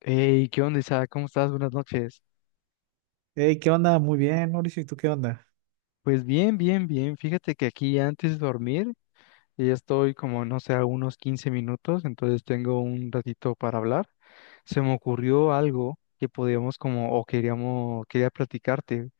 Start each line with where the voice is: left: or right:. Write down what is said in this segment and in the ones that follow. left: Hey, ¿qué onda, Isaac? ¿Cómo estás? Buenas noches.
right: Hey, ¿qué onda? Muy bien, Mauricio, ¿y tú qué onda?
left: Pues bien. Fíjate que aquí antes de dormir ya estoy como, no sé, a unos 15 minutos, entonces tengo un ratito para hablar. Se me ocurrió algo que podíamos como, o queríamos, quería platicarte.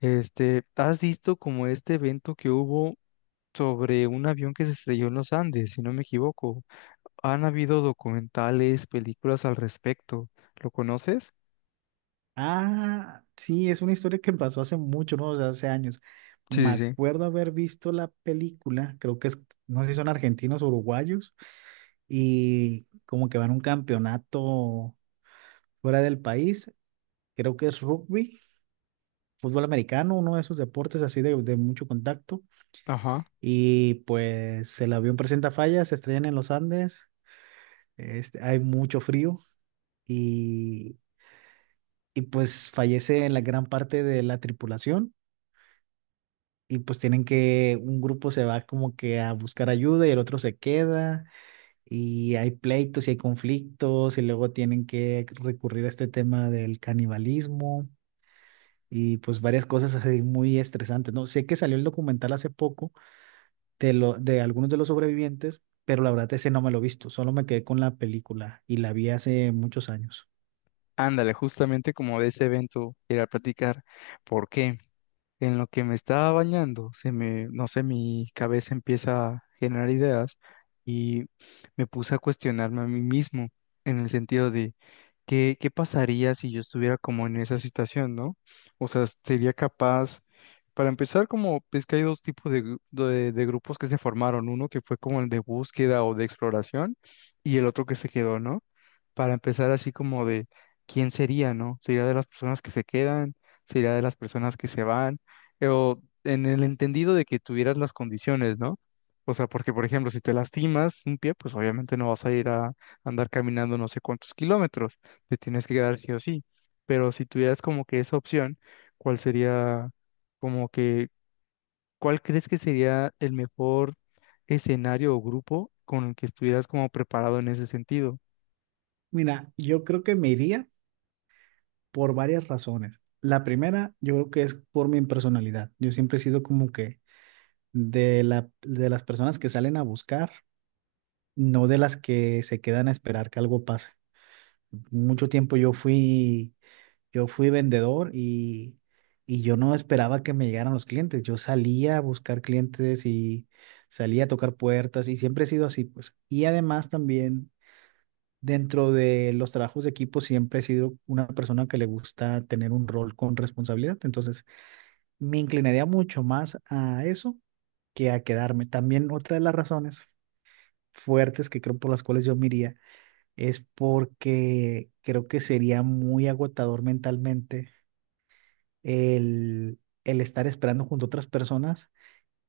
left: ¿Has visto como este evento que hubo sobre un avión que se estrelló en los Andes, si no me equivoco? Han habido documentales, películas al respecto. ¿Lo conoces?
right: Ah, sí, es una historia que pasó hace mucho, ¿no? O sea, hace años.
left: Sí,
right: Me
left: sí, sí.
right: acuerdo haber visto la película, creo que es, no sé si son argentinos o uruguayos, y como que van a un campeonato fuera del país, creo que es rugby, fútbol americano, uno de esos deportes así de mucho contacto,
left: Ajá.
right: y pues el avión presenta fallas, se estrellan en los Andes, hay mucho frío. Y, y pues fallece la gran parte de la tripulación y pues tienen que, un grupo se va como que a buscar ayuda y el otro se queda y hay pleitos y hay conflictos y luego tienen que recurrir a este tema del canibalismo y pues varias cosas así muy estresantes, ¿no? Sé que salió el documental hace poco de algunos de los sobrevivientes, pero la verdad ese no me lo he visto, solo me quedé con la película y la vi hace muchos años.
left: Ándale, justamente como de ese evento era platicar, porque en lo que me estaba bañando, se me, no sé, mi cabeza empieza a generar ideas y me puse a cuestionarme a mí mismo en el sentido de ¿Qué pasaría si yo estuviera como en esa situación, ¿no? O sea, sería capaz, para empezar, como es que hay dos tipos de, de grupos que se formaron, uno que fue como el de búsqueda o de exploración y el otro que se quedó, ¿no? Para empezar así como de quién sería, ¿no? ¿Sería de las personas que se quedan? ¿Sería de las personas que se van? O en el entendido de que tuvieras las condiciones, ¿no? O sea, porque por ejemplo, si te lastimas un pie, pues obviamente no vas a ir a andar caminando no sé cuántos kilómetros, te tienes que quedar sí o sí. Pero si tuvieras como que esa opción, ¿cuál sería como que, cuál crees que sería el mejor escenario o grupo con el que estuvieras como preparado en ese sentido?
right: Mira, yo creo que me iría por varias razones. La primera, yo creo que es por mi personalidad. Yo siempre he sido como que de las personas que salen a buscar, no de las que se quedan a esperar que algo pase. Mucho tiempo yo fui, Yo fui vendedor y yo no esperaba que me llegaran los clientes. Yo salía a buscar clientes y salía a tocar puertas y siempre he sido así, pues. Y además también dentro de los trabajos de equipo siempre he sido una persona que le gusta tener un rol con responsabilidad, entonces me inclinaría mucho más a eso que a quedarme. También otra de las razones fuertes que creo por las cuales yo me iría es porque creo que sería muy agotador mentalmente el estar esperando junto a otras personas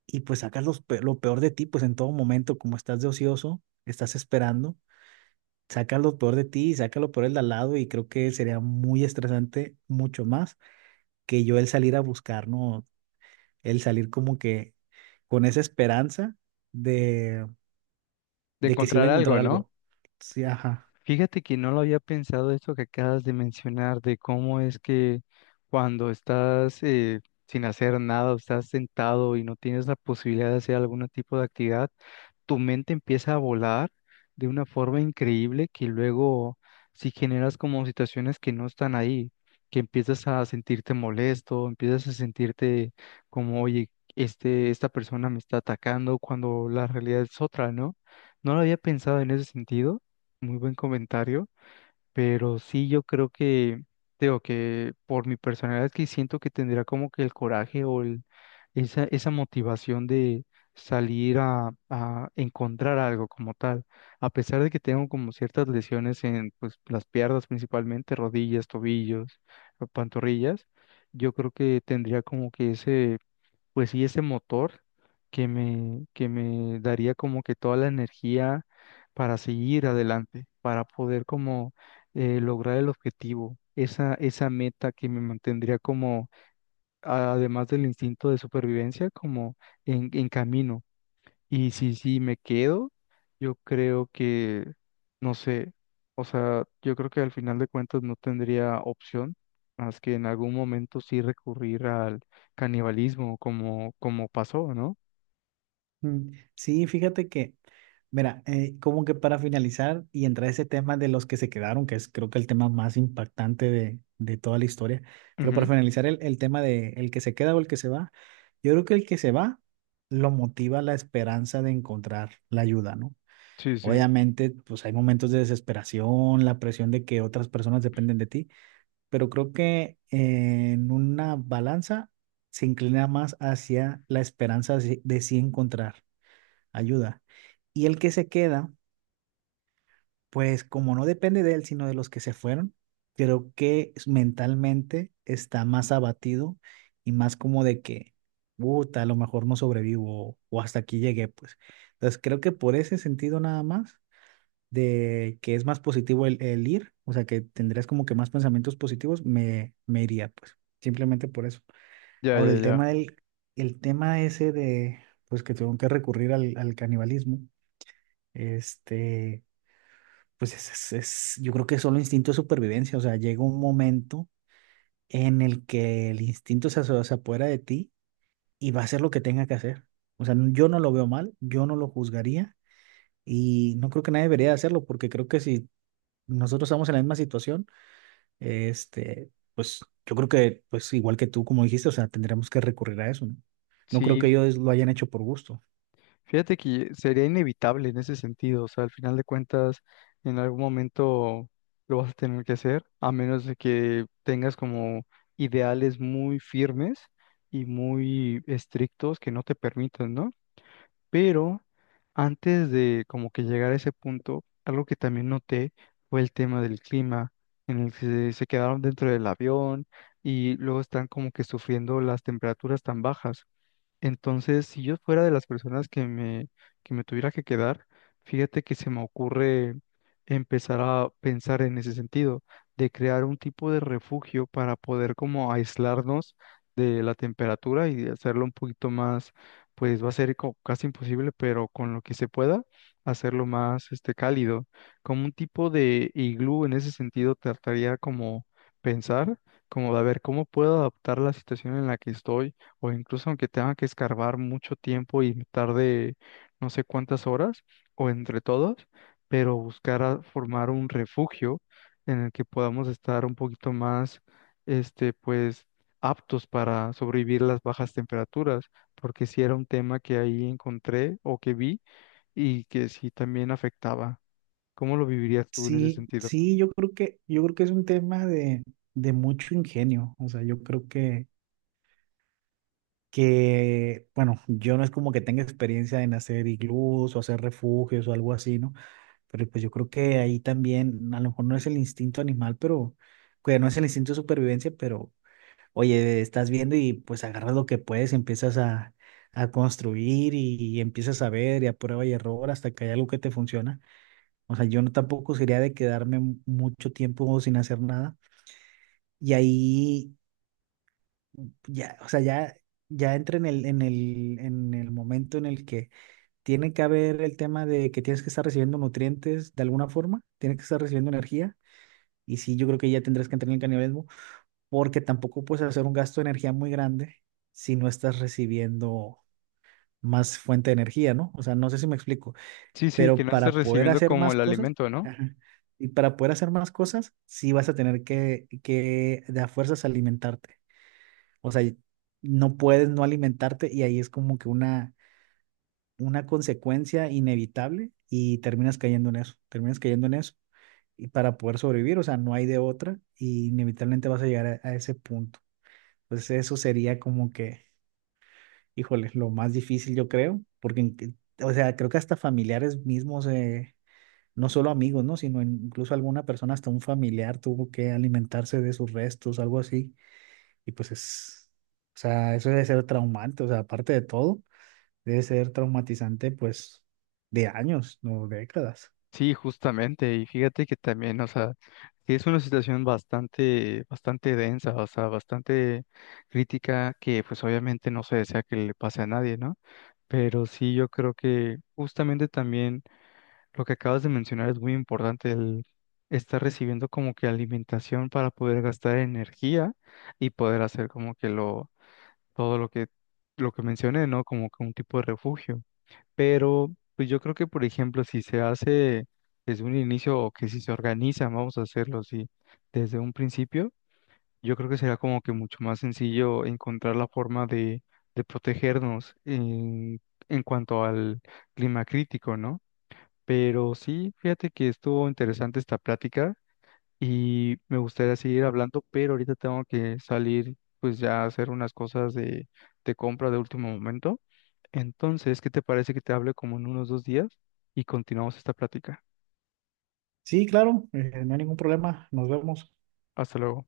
right: y pues sacas los lo peor de ti, pues en todo momento como estás de ocioso, estás esperando, saca lo peor de ti y saca lo peor del de al lado, y creo que sería muy estresante mucho más que yo el salir a buscar, ¿no? El salir como que con esa esperanza de,
left: De
right: de que sí voy
left: encontrar
right: a encontrar
left: algo, ¿no?
right: algo. Sí, ajá.
left: Fíjate que no lo había pensado esto que acabas de mencionar, de cómo es que cuando estás sin hacer nada o estás sentado y no tienes la posibilidad de hacer algún tipo de actividad, tu mente empieza a volar de una forma increíble que luego si generas como situaciones que no están ahí, que empiezas a sentirte molesto, empiezas a sentirte como, oye, esta persona me está atacando cuando la realidad es otra, ¿no? No lo había pensado en ese sentido. Muy buen comentario, pero sí yo creo que, digo que por mi personalidad es que siento que tendría como que el coraje o el, esa motivación de salir a encontrar algo como tal, a pesar de que tengo como ciertas lesiones en pues, las piernas principalmente, rodillas, tobillos, pantorrillas, yo creo que tendría como que ese pues sí, ese motor que me daría como que toda la energía para seguir adelante, para poder como lograr el objetivo, esa meta que me mantendría como, además del instinto de supervivencia, como en camino. Y si sí me quedo, yo creo que, no sé, o sea, yo creo que al final de cuentas no tendría opción más que en algún momento sí recurrir al canibalismo como, como pasó, ¿no?
right: Mm. Sí, fíjate que mira, como que para finalizar y entrar a ese tema de los que se quedaron, que es creo que el tema más impactante de toda la historia, pero para
left: Ujú.
right: finalizar el tema de el que se queda o el que se va, yo creo que el que se va lo motiva la esperanza de encontrar la ayuda, ¿no?
left: Sí, sí,
right: Obviamente, pues hay momentos de desesperación, la presión de que otras personas dependen de ti, pero creo que en una balanza se inclina más hacia la esperanza de sí encontrar ayuda. Y el que se queda pues como no depende de él, sino de los que se fueron, creo que mentalmente está más abatido y más como de que, puta, a lo mejor no sobrevivo o hasta aquí llegué, pues. Entonces creo que por ese sentido nada más, de que es más positivo el ir, o sea, que tendrías como que más pensamientos positivos, me iría, pues, simplemente por eso.
left: ya,
right: Ahora,
left: ya, ya.
right: el tema ese de, pues, que tengo que recurrir al canibalismo, este... Pues yo creo que es solo instinto de supervivencia, o sea, llega un momento en el que el instinto se apodera de ti y va a hacer lo que tenga que hacer. O sea, yo no lo veo mal, yo no lo juzgaría y no creo que nadie debería hacerlo porque creo que si nosotros estamos en la misma situación, pues yo creo que, pues igual que tú, como dijiste, o sea, tendremos que recurrir a eso, ¿no? No creo que
left: Sí,
right: ellos lo hayan hecho por gusto.
left: fíjate que sería inevitable en ese sentido, o sea, al final de cuentas, en algún momento lo vas a tener que hacer, a menos de que tengas como ideales muy firmes y muy estrictos que no te permitan, ¿no? Pero antes de como que llegar a ese punto, algo que también noté fue el tema del clima, en el que se quedaron dentro del avión y luego están como que sufriendo las temperaturas tan bajas. Entonces, si yo fuera de las personas que me tuviera que quedar, fíjate que se me ocurre empezar a pensar en ese sentido, de crear un tipo de refugio para poder como aislarnos de la temperatura y hacerlo un poquito más, pues va a ser casi imposible, pero con lo que se pueda, hacerlo más cálido, como un tipo de iglú en ese sentido, trataría como pensar, como de a ver cómo puedo adaptar la situación en la que estoy o incluso aunque tenga que escarbar mucho tiempo y me tarde no sé cuántas horas, o entre todos, pero buscar a formar un refugio en el que podamos estar un poquito más, pues, aptos para sobrevivir las bajas temperaturas, porque sí era un tema que ahí encontré o que vi y que sí también afectaba. ¿Cómo lo vivirías tú en ese
right: Sí,
left: sentido?
right: sí, yo creo que es un tema de mucho ingenio. O sea, yo creo que, bueno, yo no es como que tenga experiencia en hacer iglús o hacer refugios o algo así, ¿no? Pero pues yo creo que ahí también, a lo mejor no es el instinto animal, pero, que no es el instinto de supervivencia, pero, oye, estás viendo y pues agarras lo que puedes, y empiezas a construir y empiezas a ver y a prueba y error hasta que hay algo que te funciona. O sea, yo no tampoco sería de quedarme mucho tiempo sin hacer nada. Y ahí ya, o sea, ya, ya entra en en el momento en el que tiene que haber el tema de que tienes que estar recibiendo nutrientes de alguna forma, tienes que estar recibiendo energía, y sí, yo creo que ya tendrás que entrar en el canibalismo, porque tampoco puedes hacer un gasto de energía muy grande si no estás recibiendo más fuente de energía, ¿no? O sea, no sé si me explico,
left: Sí, sí, que
right: pero
left: no estés
right: para poder
left: recibiendo
right: hacer
left: como
right: más
left: el
right: cosas,
left: alimento, ¿no?
right: ajá. Y para poder hacer más cosas, sí vas a tener que de a fuerzas alimentarte. O sea, no puedes no alimentarte y ahí es como que una consecuencia inevitable y terminas cayendo en eso, terminas cayendo en eso. Y para poder sobrevivir, o sea, no hay de otra y inevitablemente vas a llegar a ese punto. Pues eso sería como que, híjole, lo más difícil yo creo, porque, o sea, creo que hasta familiares mismos, no solo amigos, ¿no? Sino incluso alguna persona, hasta un familiar tuvo que alimentarse de sus restos, algo así. Y pues es, o sea, eso debe ser traumante, o sea, aparte de todo, debe ser traumatizante pues de años, no décadas.
left: Sí, justamente, y fíjate que también, o sea, sí es una situación bastante densa, o sea, bastante crítica, que pues obviamente no se desea que le pase a nadie, ¿no? Pero sí, yo creo que justamente también lo que acabas de mencionar es muy importante, el estar recibiendo como que alimentación para poder gastar energía y poder hacer como que todo lo que mencioné, ¿no? Como que un tipo de refugio. Pero pues yo creo que, por ejemplo, si se hace desde un inicio o que si se organiza, vamos a hacerlo así, desde un principio, yo creo que será como que mucho más sencillo encontrar la forma de protegernos en cuanto al clima crítico, ¿no? Pero sí, fíjate que estuvo interesante esta plática y me gustaría seguir hablando, pero ahorita tengo que salir pues ya a hacer unas cosas de compra de último momento. Entonces, ¿qué te parece que te hable como en unos 2 días y continuamos esta plática?
right: Sí, claro, no hay ningún problema, nos vemos.
left: Hasta luego.